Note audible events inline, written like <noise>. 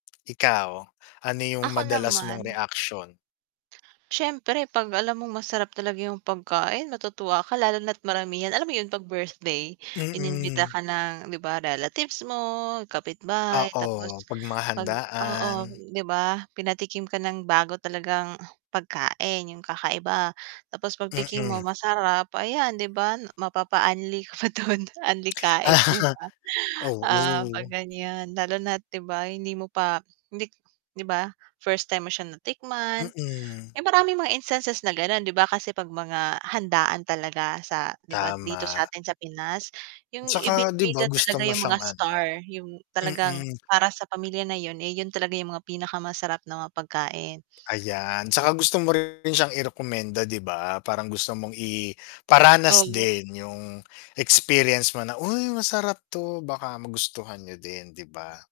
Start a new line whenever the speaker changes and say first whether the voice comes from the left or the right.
left: <smacks lips> Ikaw, ano yung
right: Ako
left: madalas mong
right: naman
left: reaksyon?
right: <smacks lips> syempre 'pag alam mong masarap talaga yung pagkain matutuwa ka lalo na't maramihan. Alam mo yun 'pag birthday inimbita
left: Mm.
right: ka ng, 'di ba, relatives mo, kapitbahay
left: Oo,
right: tapos
left: 'pag mga
right: pag oo,
left: handaan.
right: di ba? Pinatikim ka ng bago talagang <grunts> pagkain yung kakaiba, tapos pagtikim mo
left: Mm.
right: masarap ayan di ba mapapa-unli ka dun unli-kain, di
left: <smacks lips>
right: ba?
left: Ah,
right: Ah, pag
left: oo.
right: ganyan, lalo na't, 'di ba, hindi mo pa hindi 'di ba, first time mo siya natikman.
left: Mm.
right: Eh, maraming mga instances na ganon di ba, kasi 'pag mga handaan talaga sa, 'di ba, dito
left: Tama.
right: satin sa Pinas yung
left: 'Tsaka, 'di ba,
right: ibinibida
left: gusto
right: talaga
left: mo
right: yung mga
left: siyang ano
right: star yung talagang
left: mm.
right: para sa pamilya na yun, eh, yun talaga yung mga pinakamasarap na mga pagkain. <smacks lips>
left: Ayan, 'tsaka gusto mo rin siyang irekomenda, 'di ba, parang gusto mong
right: O
left: iparanas
right: 'yun.
left: din yung experience mo na, "Uy masarap 'to baka magustuhan niyo din.", 'di ba?